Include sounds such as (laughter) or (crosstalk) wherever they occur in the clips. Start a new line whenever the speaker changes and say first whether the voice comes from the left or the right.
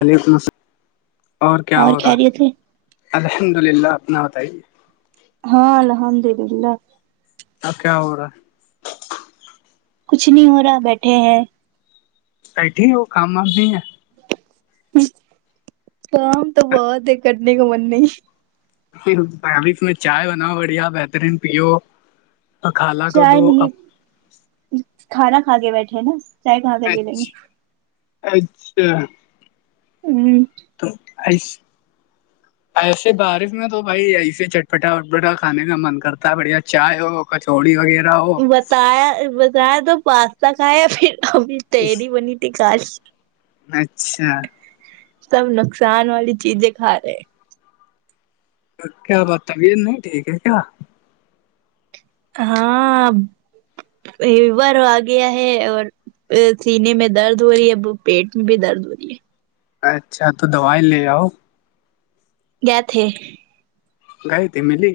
left: وعلیکم السلام اور کیا ہو رہا ہے الحمد للہ اپنا بتائیے
right: ہاں الحمد للہ
left: اب کیا ہو رہا ہے
right: کچھ نہیں ہو رہا بیٹھے ہیں
left: سٹ ہی وہ کام وام بھی ہے
right: کام تو بہت ہے کرنے کا مننے
left: پھر بس میں چائے بناؤ بڑھیا بہترین پیو خالہ کو
right: چائے
left: دو
right: نہیں
left: اچھا
right: کھانا کھا کے بیٹھے نا چائے کہاں کے پیلیں گے
left: اچھا
right: ہوں
left: تو آس ایسے بارش میں تو بھائی ایسے چٹپٹا وٹپٹا کھانے کا من کرتا ہے بڑھیا چائے ہو کچوی وغیرہ
right: بتایا بتایا تو پاستا کھایا پھر ابھی تیری بنی تھی کالی
left: اچھا
right: سب نقصان والی چیزیں کھا رہے ہیں
left: کیا بات ہے ب نہیں ٹھیک ہے کیا
right: ہاں بار آگے ہے اور سینے میں درد ہو رہی ہے اب پیٹ میں بھی درد ہو رہی ہے
left: اچھا تو دوائی لے آؤ
right: گئے تھے
left: گائے میلی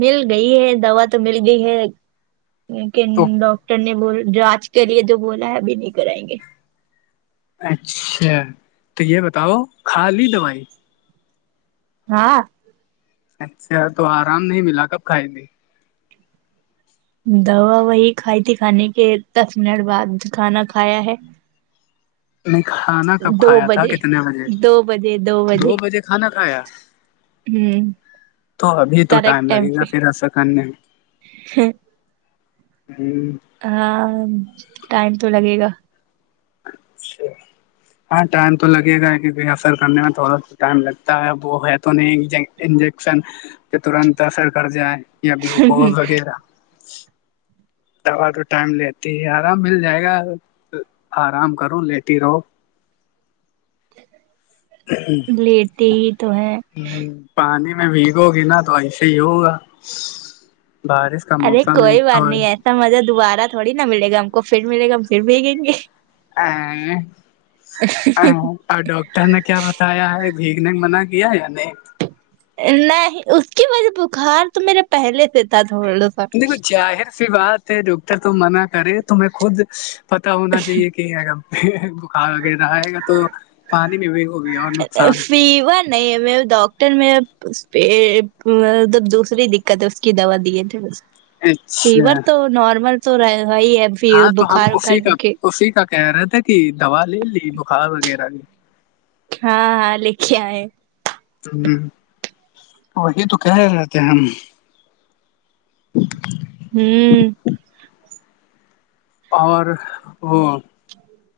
right: مل گئی ہے دوا تو مل گئی ہے لیکن
left: تو
right: ڈاکٹر نے بول آج کے لیے جو بولا ہے ابھی نہیں کرائیں گے
left: اچھا تو یہ بتاؤو کھا لی دوائی
right: ہاں
left: اچھا تو آرام نہیں ملا کب کھائے گی
right: دوا وہی کھائی تھی کھانے کے دس منٹ بعد کھانا کھایا ہے
left: میں کھانا کب
right: دو
left: کھایا تھا
right: بجے
left: کتنے بجے دو بجے کھانا کھایا
right: ہوں
left: تو ابھی تو ٹائم
right: کریکٹ
left: لگے گا پھر ایسا کرنے میں
right: ہاں
left: ہوں،
right: ہاں ٹائم تو لگے گا
left: اچھا ہاں ٹائم تو لگے گا کیونکہ افر کرنے میں تھوڑا س ٹائم لگتا ہے وہ ہے تو نہیں انجیکشن کے ترنت اثر کر جائیں یا گلوکوز وغیرہ دوا تو ٹائم لیتی ہے آرام مل جائے گا آرام کرو لیتی ہی رہو
right: لیتے ہی تو ہے
left: پانی میں بھییک ہوگی نا تو ایسے ہی ہوگا بارش کا موسم ایک تو
right: سمجھہ دوبارہ تھوڑیا ملے گا ہم کو پھر مل گا ہم پھر بھیگیں گے
left: اور ڈاکٹر نے کیا بتایا ہے بھیگ نے منع کیا یا نہیں
right: نہیں اس کی وجہ بخار تو میرے پہلے سے تھا تھوڑا سا
left: دیکھو ظاہر سی بات ہے ڈاکٹر منع کرے تمہیں خود پتہ ہونا چاہیے کہ گا بخار وغیرہ آئے گا تو پانی میں بھی ہو گیا اور نقصان
right: فیور نہیں میں ڈاکٹر میںب دوسری دقت ہے اس کی دوا دیے تھے اب فیور
left: اچھا
right: تو نارمل تو رہ ہی ہے
left: ہاں تو ہم
right: بخار وخار
left: اسی کا
right: کیونکہ
left: اسی کا کہہ رہا تھ تھا کہ دوا لے لی بخار وغیرہ بھی
right: ہاں ہاں لکھے ہے
left: ہاں وہی تو کہہ رہتے ہم
right: ہوں
left: اور وہ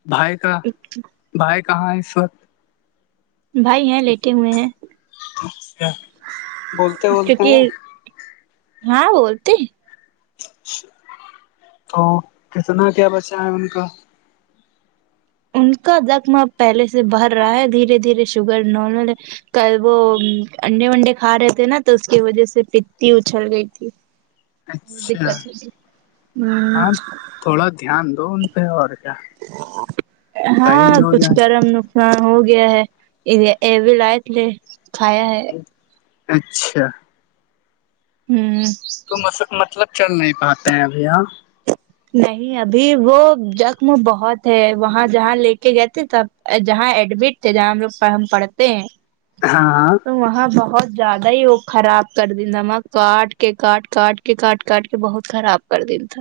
left: بھائی کا بھائی کہاں ہے اس وقت
right: بھائی ہیں لیٹے ہوئے ہیں
left: چ بولتے بولتے ہیں
right: کیونکہ ہاں بولتی
left: تو کتنا کیا بچا ہے ان کا
right: ان کا زخم اب پہلے سے بھر رہا ہے دھیرے دھیرے شوگر نارمل کل وہ انڈے ونڈے کھا رہے تھے نا تو اس کی وجہ سے پتی اچھل گئی تھی اور
left: اچھا
right: دقت ہو
left: ہاں تھوڑا دھیان دو ان پہ اور کیا
right: ہاں
left: صحیح ہو
right: کچھ
left: جائے
right: کرم ن ہاں ہو گیا ہے یہ بھی لائے تھ لے کھایا ہے
left: اچھا
right: ہوں
left: تو م مطلب چل نہیں پاتے ہیں ابھی یہاں
right: نہیں ابھی وہ زخم بہت ہے وہاں جہاں لے کے گئے تھ تب جہاں ایڈمٹ تھے جہاں ہم لوگ ہم پڑھتے ہیں
left: ہاں
right: وہاں بہت زیادہ ہی وہ خراب کر دا م کاٹ کے کاٹ کاٹ کے کہ کاٹ کاٹ کے بہت خراب کر دین تھا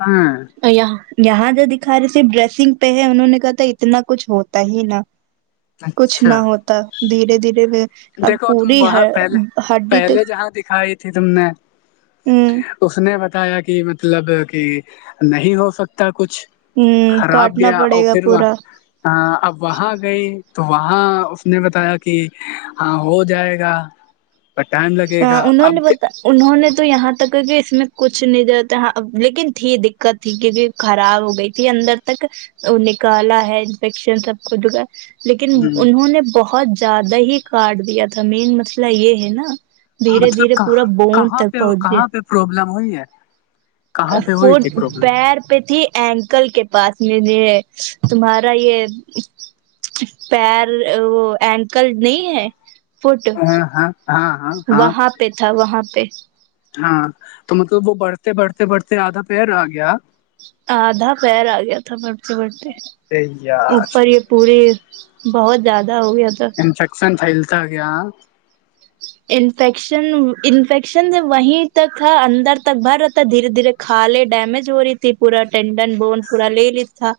left: ہاں
right: یہاں یہاں جو دکھا رہے صرف ڈریسنگ پہ ہے انہوں نے کہا تھا اتنا کچھ ہوتا ہی نا کچھ
left: اچھا
right: نہ ہوتا دھیرے دھیرے میں
left: دیکھو تم وہاں پہلے پہلے
right: تک
left: جہاں دکھائی تھی تم نے
right: ہوں
left: اس نے بتایا کہ مطلب کہ نہیں ہو سکتا کچھ
right: ہوں
left: خراب
right: کاٹنا
left: گیا
right: پڑے
left: اور
right: گا
left: پھر وہ ہ
right: پورا
left: اب وہاں گئی تو وہاں اس نے بتایا کہ ہاں ہو جائے گا پر ٹائم
right: ہ
left: لگے گا
right: اننوں
left: اب
right: نے بتاا انہوں نے تو یہاں تک کہ اس میں کچھ نہیں ج تھااں لیکن تھی دقت ت کیونکہ خراب ہو گئی تھی اندر تک وہ نکالا ہے انفیکشن سب کو لیکن انہوں نے بہت زیادہ ہی کاٹ دیا تھا مین مسئلہ یہ ہے نا دھیرے
left: مطلب
right: دھیرے
left: کہ
right: پورا بون
left: کہاں
right: تک
left: پہ
right: پہنچ
left: کہاں پہ
right: گیا
left: پرابلم ہوئی ہے کہاں پہ ہوئی
right: فٹ
left: تھی پرابلم
right: پیر پیتھی اینکل کے پاس میں جو ہے تمہارا یہ پیر وہ اینکل نہیں ہے فٹ
left: ہاں ہاں ہاں ہاں ہاں
right: وہاں پہ تھا وہاں پہ
left: ہاں تو مطلب وہ بڑھتے بڑھتے بڑھتے آدھا پیر آ گیا
right: آدھا پیر آ گیا تھا بڑھتے بڑھتے
left: یار
right: اوپر ہی پوری بہت زیادہ ہو گیا تھا
left: انفیکشن پھیلتا گیا
right: جی انفیکشن انفیکشن وہیں تک ہے اندر تک بھر رہتا دھیرے دھیرے کالے ڈمیج ہو رہی تھی پورا ٹنڈن بون پورا لے لی تھا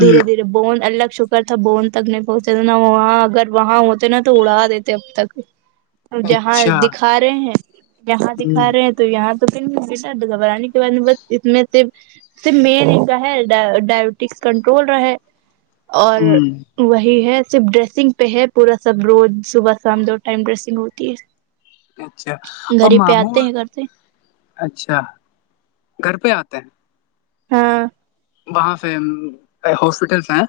right: دھیرے دھیرے بون الگ شکر تھا بون تک نہیں پہنچتے تھ نا وہاں اگر وہاں ہوتے نا تو اڑا دیتے اب تک ا جہاں
left: اچھا
right: دکھا رہے ہیں جہاں
left: ہ
right: دکھا رہے ہیں تو یہاں تو پ بیٹا گھبراننے کے بعد بس اتنے سے مین ایکا ہے ڈ ڈائبٹک کنٹرول رہے اور
left: ہ
right: وہی ہے صرف ڈریسنگ پہ ہے پورا سب روز صبح شام دو ٹائم ڈریسنگ ہوتی ہے
left: اچھا اور
right: گھر ہی پہ
left: ماموں
right: آتے ہیں گھر سے
left: اچھا گھر پہ آتے ہیں
right: ہاں
left: وہاں سے ہاسپٹلس ہیں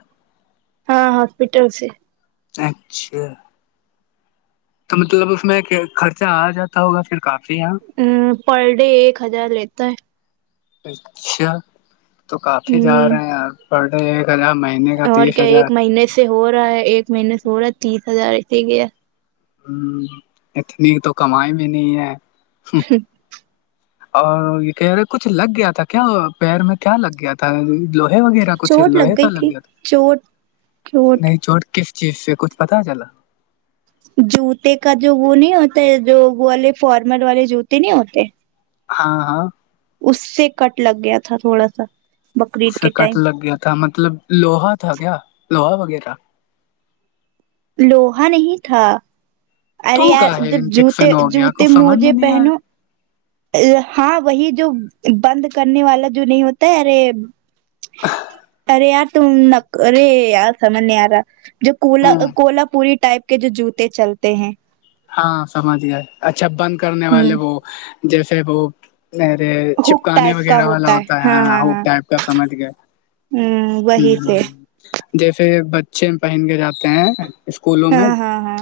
right: ہاں ہاسپٹل سے
left: اچھا تو مطلب اس میں کہ خرچہ آ جاتا ہوگا پھر کافی یہاں
right: پر ڈے ایک ہزار لیتا ہے
left: اچھا تو کافی جا
right: ہ
left: رہے ہیں آپ پڑ ڈ ایک ہزار مہینے کا
right: اور
left: تیس
right: کیا
left: ہزار
right: ایک مہینے سے ہو رہا ہے ایک مہینے سے ہو رہا ہے تیس ہزارٹ گیا
left: اتنی تو کمائی بھی نہیں ہے
right: (inaudible)
left: اور یہ کہہ رہے کچھ لگ گیا تھا کیا پیر میں کیا لگ گیا تھا لوہے وغیرہ کچھ
right: چوٹ
left: لوہے کا
right: گئی
left: لگ
right: تھی
left: گیا
right: چوٹ
left: تھا نہیں چوٹ کس چیز سے کچھ پتا چلا
right: جوتے کا جو وہ نہیں ہوتا ہے جو وہ والے فارمر والے جوتے نہیں ہوتے
left: ہاں ہاں
right: اس سے کٹ لگ گیا تھا تھوڑا سا
left: اس
right: بقرعید
left: سے
right: کے
left: کٹ
right: ٹائم
left: لگ گیا تھا مطلب لوہا تھا کیا لوہا وغیرہ
right: لوہا نہیں تھا ارے
left: تو
right: یار
left: کا ہے
right: جب جوتے
left: انفیکشن ہو گیا
right: جوتے
left: کچھ سمجھ
right: موجے
left: میں نہیں آ
right: پہنو ہاں وہی جو بند کرنے والا جو نہیں ہوتا ہے ارے ارے ار تم نک ارے ار تھامانے یارا جو کولا
left: رہا ہوں
right: کولہ پوری ٹائپ کے جوتے چلتے ہیں
left: ہاں سمجھ گیا اچھا بند کرنے
right: ہ
left: والے وہ جیسے وہ میرے
right: ہک
left: چھپکانے
right: ٹائپ کا
left: وغیرہ والا ہوتا ہے ہو ٹائپ کا سمجھ گئے
right: ہوں
left: جیسے بچے پہن کے جاتے ہیں اسکولوں میں
right: ہاں ہاں ہاں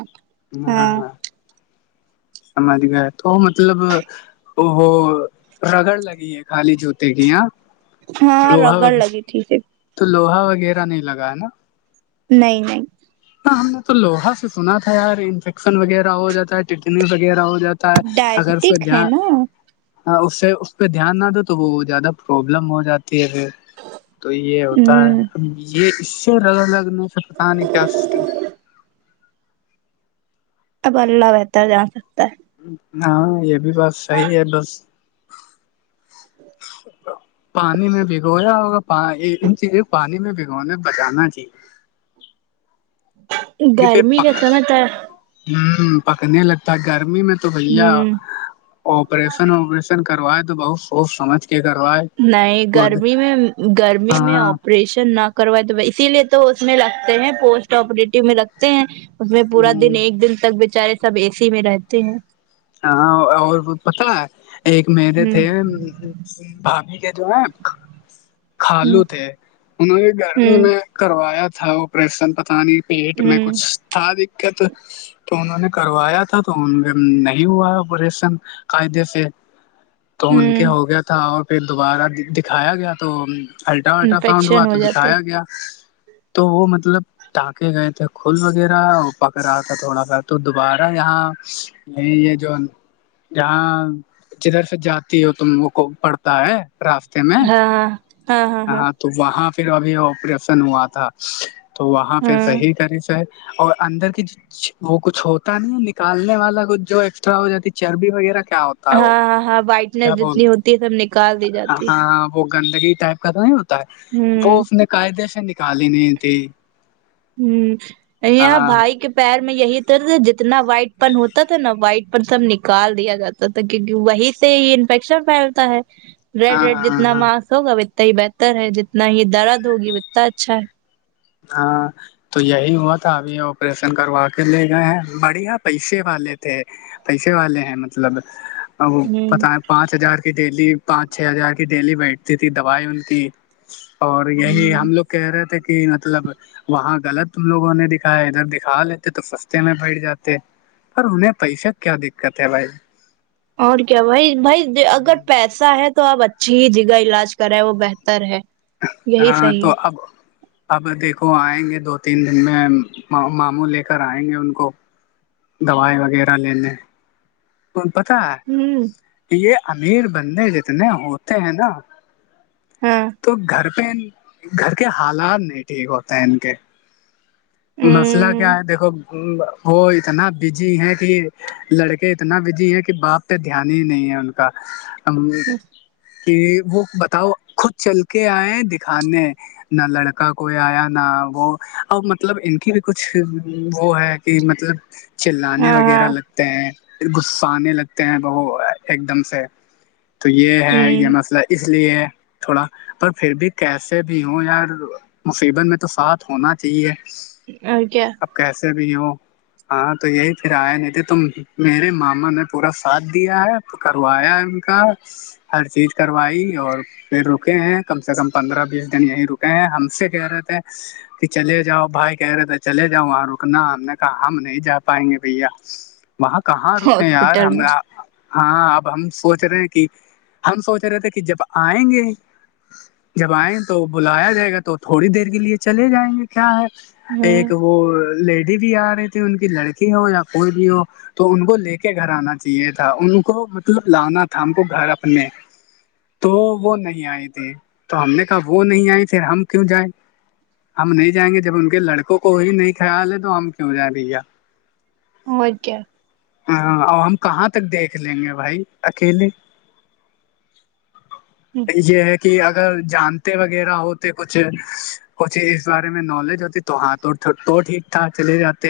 left: ہاں ہاں سمج گا تو وہ مطلب وہ رگڑ لگی ہے خالی جوتے کی یہاں
right: ہاں
left: لوہا
right: رگڑ
left: وغیرہ
right: لگی تھی
left: تو لوہا وغیرہ نہیں لگا ہے نا
right: نہیں نہیں
left: ہاں ہم نے تو لوہا سے سنا تھا یار انفیکشن وغیرہ ہو جاتا ہے ٹنیز وغیرہ ہو جاتا ہے اگر
right: ڈائبٹک ہے
left: دان
right: نا
left: ہاں اس سے اس پہ دھیان نہ دو تو وہ زیادہ پروابلم ہو جاتی ہے پھر تو یہ ہوتا ہے
right: ہ
left: یہ اس سے الگ لگنے سے پتا نہیں کیا سسٹم
right: اب اللہ بہتر جا سکتا ہے
left: ہاں یہ بھی بات صحی ہے بس پانی میں بھگویا ہوگا ان چیز کو پانی میں بھگونے بچانا چاہیے
right: ہے گرمی کا سمے
left: ہوں پکنے لگتا گرمی میں تو بیا
right: ہوں
left: آپریشن وپریشن کروائے تو بہت سوچ سمجھ کے کروائے
right: نہیں گرمی میں گرمی میں
left: ہاں
right: آپریشن نہ کروائے تو اسی لیے تو اس میں لگتے ہیں پوسٹ آپریٹو میں لگتے ہیں اس میں پورا دن ایک دن تک بیےچارے سب اے سی میں رہتے ہیں
left: ہاں اور وہ پت ہے ایک میرے
right: ہ
left: تھے بھاابھی کے جو ہیں
right: ہ
left: کالو تھے انہوں نے گرمی میں کروایا تھا آپریشن پتہ نہیں پیٹ
right: ہ
left: میں
right: ہ
left: کچھ تھا دقت تو انہوں نے کروایا تھا تو ان ہوا آپریشن قاعدے سے تو ان کے
right: ہ
left: ہو گیا تھا اور پھر دوبارہ دکھایا گیا تو الٹرا الٹرا ساؤنڈ ہوا
right: انفیکشن ہو
left: تو
right: جاتا
left: دکھایا
right: ہے
left: گیا تو وہ مطلب ٹانکے گئے تھے کھول وغیرہ پک رہا تھا تھوڑا سا تو دوبارہ یہاں یہ جو جاں جدھر سے جاتی ہو تم وہ کو پڑتا ہے راستے میں
right: ہاں ہاں ہاں ہاں
left: تو وہاں پھر ابھی آپریشن ہوا تھا تو وہاں پھر
right: ہاں
left: صحیح طری سے اور اندر کی وہ کچھ ہوتا نہیں نکالنے والا کچھ جو ایکسٹرا ہو جاتی چربی وغیرہ کیا ہو
right: ہاں ہاں ہاں وائٹنس جتنی ہوتی ہے سب نکال دی جاتی ہے
left: ہاں وہ گندگی ٹائپ کا تو نہیں ہوتا ہے وہ اس نے قاعدے سے نکالی نہیں تھی
right: ہوں یہ
left: ہاں
right: بھائی کے پیر میں یہی تر جتنا وائٹ پن ہوتا تھا نا وائٹ پن سب نکال دیا جاتا کیونکہ وہی سے ہی انفیکشن پھیلتا ہے ریڈ
left: ہاں
right: ریڈ
left: ہاں
right: جتنا
left: ہاں
right: ماس ہوگا اتنا ہی بہتر ہے جتنا ہی درد ہوگی اتنا اچھا ہے
left: ہاں تو یہی ہوا تھا ابھی آپریشن کروا کے لے گئے ہیں بڑھیا پیسے والے تھے پیسے والے ہیں مطلب وہ
right: ہوں
left: پتا ہے پانچ ہزار ڈیلی پانچ چھ ہزار کی ڈیلی بیٹھتی تھی دوائی ان کی اور یہی
right: ہوں
left: ہم لوگ کہہ رہے تھے کہ مطلب وہاں غلط ت لوگوں نے دکھایا ادھر دکھا لیتے تو سستے میں بیٹھ جاتے پر انہیں پیسے کیا دقت ہے بھائی
right: اور کیا بھائی بھائی اگر پیسہ ہے تو آپ اچھی جگہ علاج کرے وہ بہتر ہے یہی
left: ہاں
right: صحیح
left: تو
right: ہے
left: اب اب دیکھو آئیں گے دو تین دن میں ماموں لے کر آئیں گے ان کو دوائی وغیرہ لینے پتا ہے
right: ہوں
left: یہ امیر بندے جتنے ہوتے ہیں نا
right: ہاں
left: تو گھر پہ گھر کے حالات نہیں ٹھیک ہوتے ہیں ان کے مسئلہ
right: ہ
left: کیا ہے دیکھو وہ اتنا بزی ہیں کہ لڑکے اتنا بزی ہیں کہ باپ دھیان ہی نہیں ہے ان کا کہ وہ بتاؤ خود چل کے آئے دکھانے نہ لڑکا کوئی آیا نہ وہ اب مب مطلب ان کی بھی کچھ وہ ہے کہ مطلب چان
right: ہاں
left: وغیرہ
right: ہاں
left: لگ ہیں غس آے لگتے ہیں ایک دم سے تو یہ
right: ہ
left: ہے یہ مسئلہ اس لیے ہے تھوڑا پر پھر بھی کیسے بھی ہوں یار مصیبت میں تو ساتھ ہونا چاہیے
right: کیا کیا
left: کیسے بھی ہو ہاں تو یہی پھر آئے نہیں تھے تو میرے ماما نے پورا ساتھ دیا ہے تو کروایا ان کا ہر چیز کروائی اور پھر رکے ہیں کم سے کم پندرہ بیس دن یہی رکے ہیں ہم سے کہہ رہے تھے کہ چلے جاؤ بھائی کہہ رہے تھے چلے جاؤ وہاں رکنا ہم نے کہا ہم نہیں جا پائیں گے بھیا وہاں کہاں رکے یار
right: ہاسپٹل
left: ہم
right: میں
left: ہاں اب ہم سوچ رہے ہیں کہ ہم سوچ رہے تھے کہ جب آئیں گے جب آئیں تو بلایا جائے گا تو تھوڑی دیر کے لیے چلے جائیں گے کیا ہے
right: ہ
left: ایک وہ لیڈی بھی آ رہی تھی ان کی لڑکی ہو یا کوئی بھی ہو تو ان کو لے کے گھر آنا چاہیے تھا ان کو مطلب لانا تھا ہم کو گھر اپنے تو وہ نہیں آئی تھی تو ہم نے کہا وہ نہیں آئی پھر ہم کیوں جائ ہم نہیں جائیں گے جب ان کے لڑکوں کو ہی نہیں خیال ہے تو ہم کیوں جا رہے
right: ہو کیا
left: ہاں اور ہم کہاں تک دیکھ لیں گے بھائی اکیلے
right: (inaudible)
left: (inaudible) کہ اگر جانتے وغیرہ ہوتے کچھ کچھ اس بارے میں نالج ہوتی تو ہاں تو تو ٹھیک ٹھاک چلے جاتے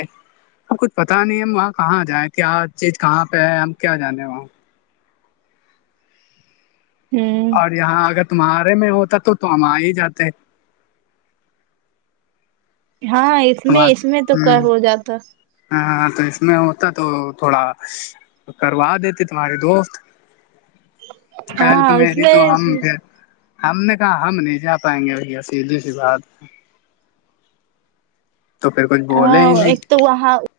left: کچھ پتا نہیں ہم وہاں کہاں جائیں کیا چیز کہاں پہ ہے ہم کیا جانے وہاں
right: ہوں
left: اور یہاں اگر تمہارے میں ہوتا تو ہم آ ہی جاتے
right: ہاں اس میں اس میں تو کیا ہو جاتا
left: ہاں ہاں تو اس میں ہوتا تو تھوڑا کروا دیتے تمہاری دوست ہیلپ
right: ہاں اس
left: میری
right: لیے
left: تو ہم پھر ہم نے کہااں ہم نہیں جا پائیں گے سھدی سے بات تو پھر کچھ بولے
right: ہاں
left: ہی نہیں
right: ایک تو وہاں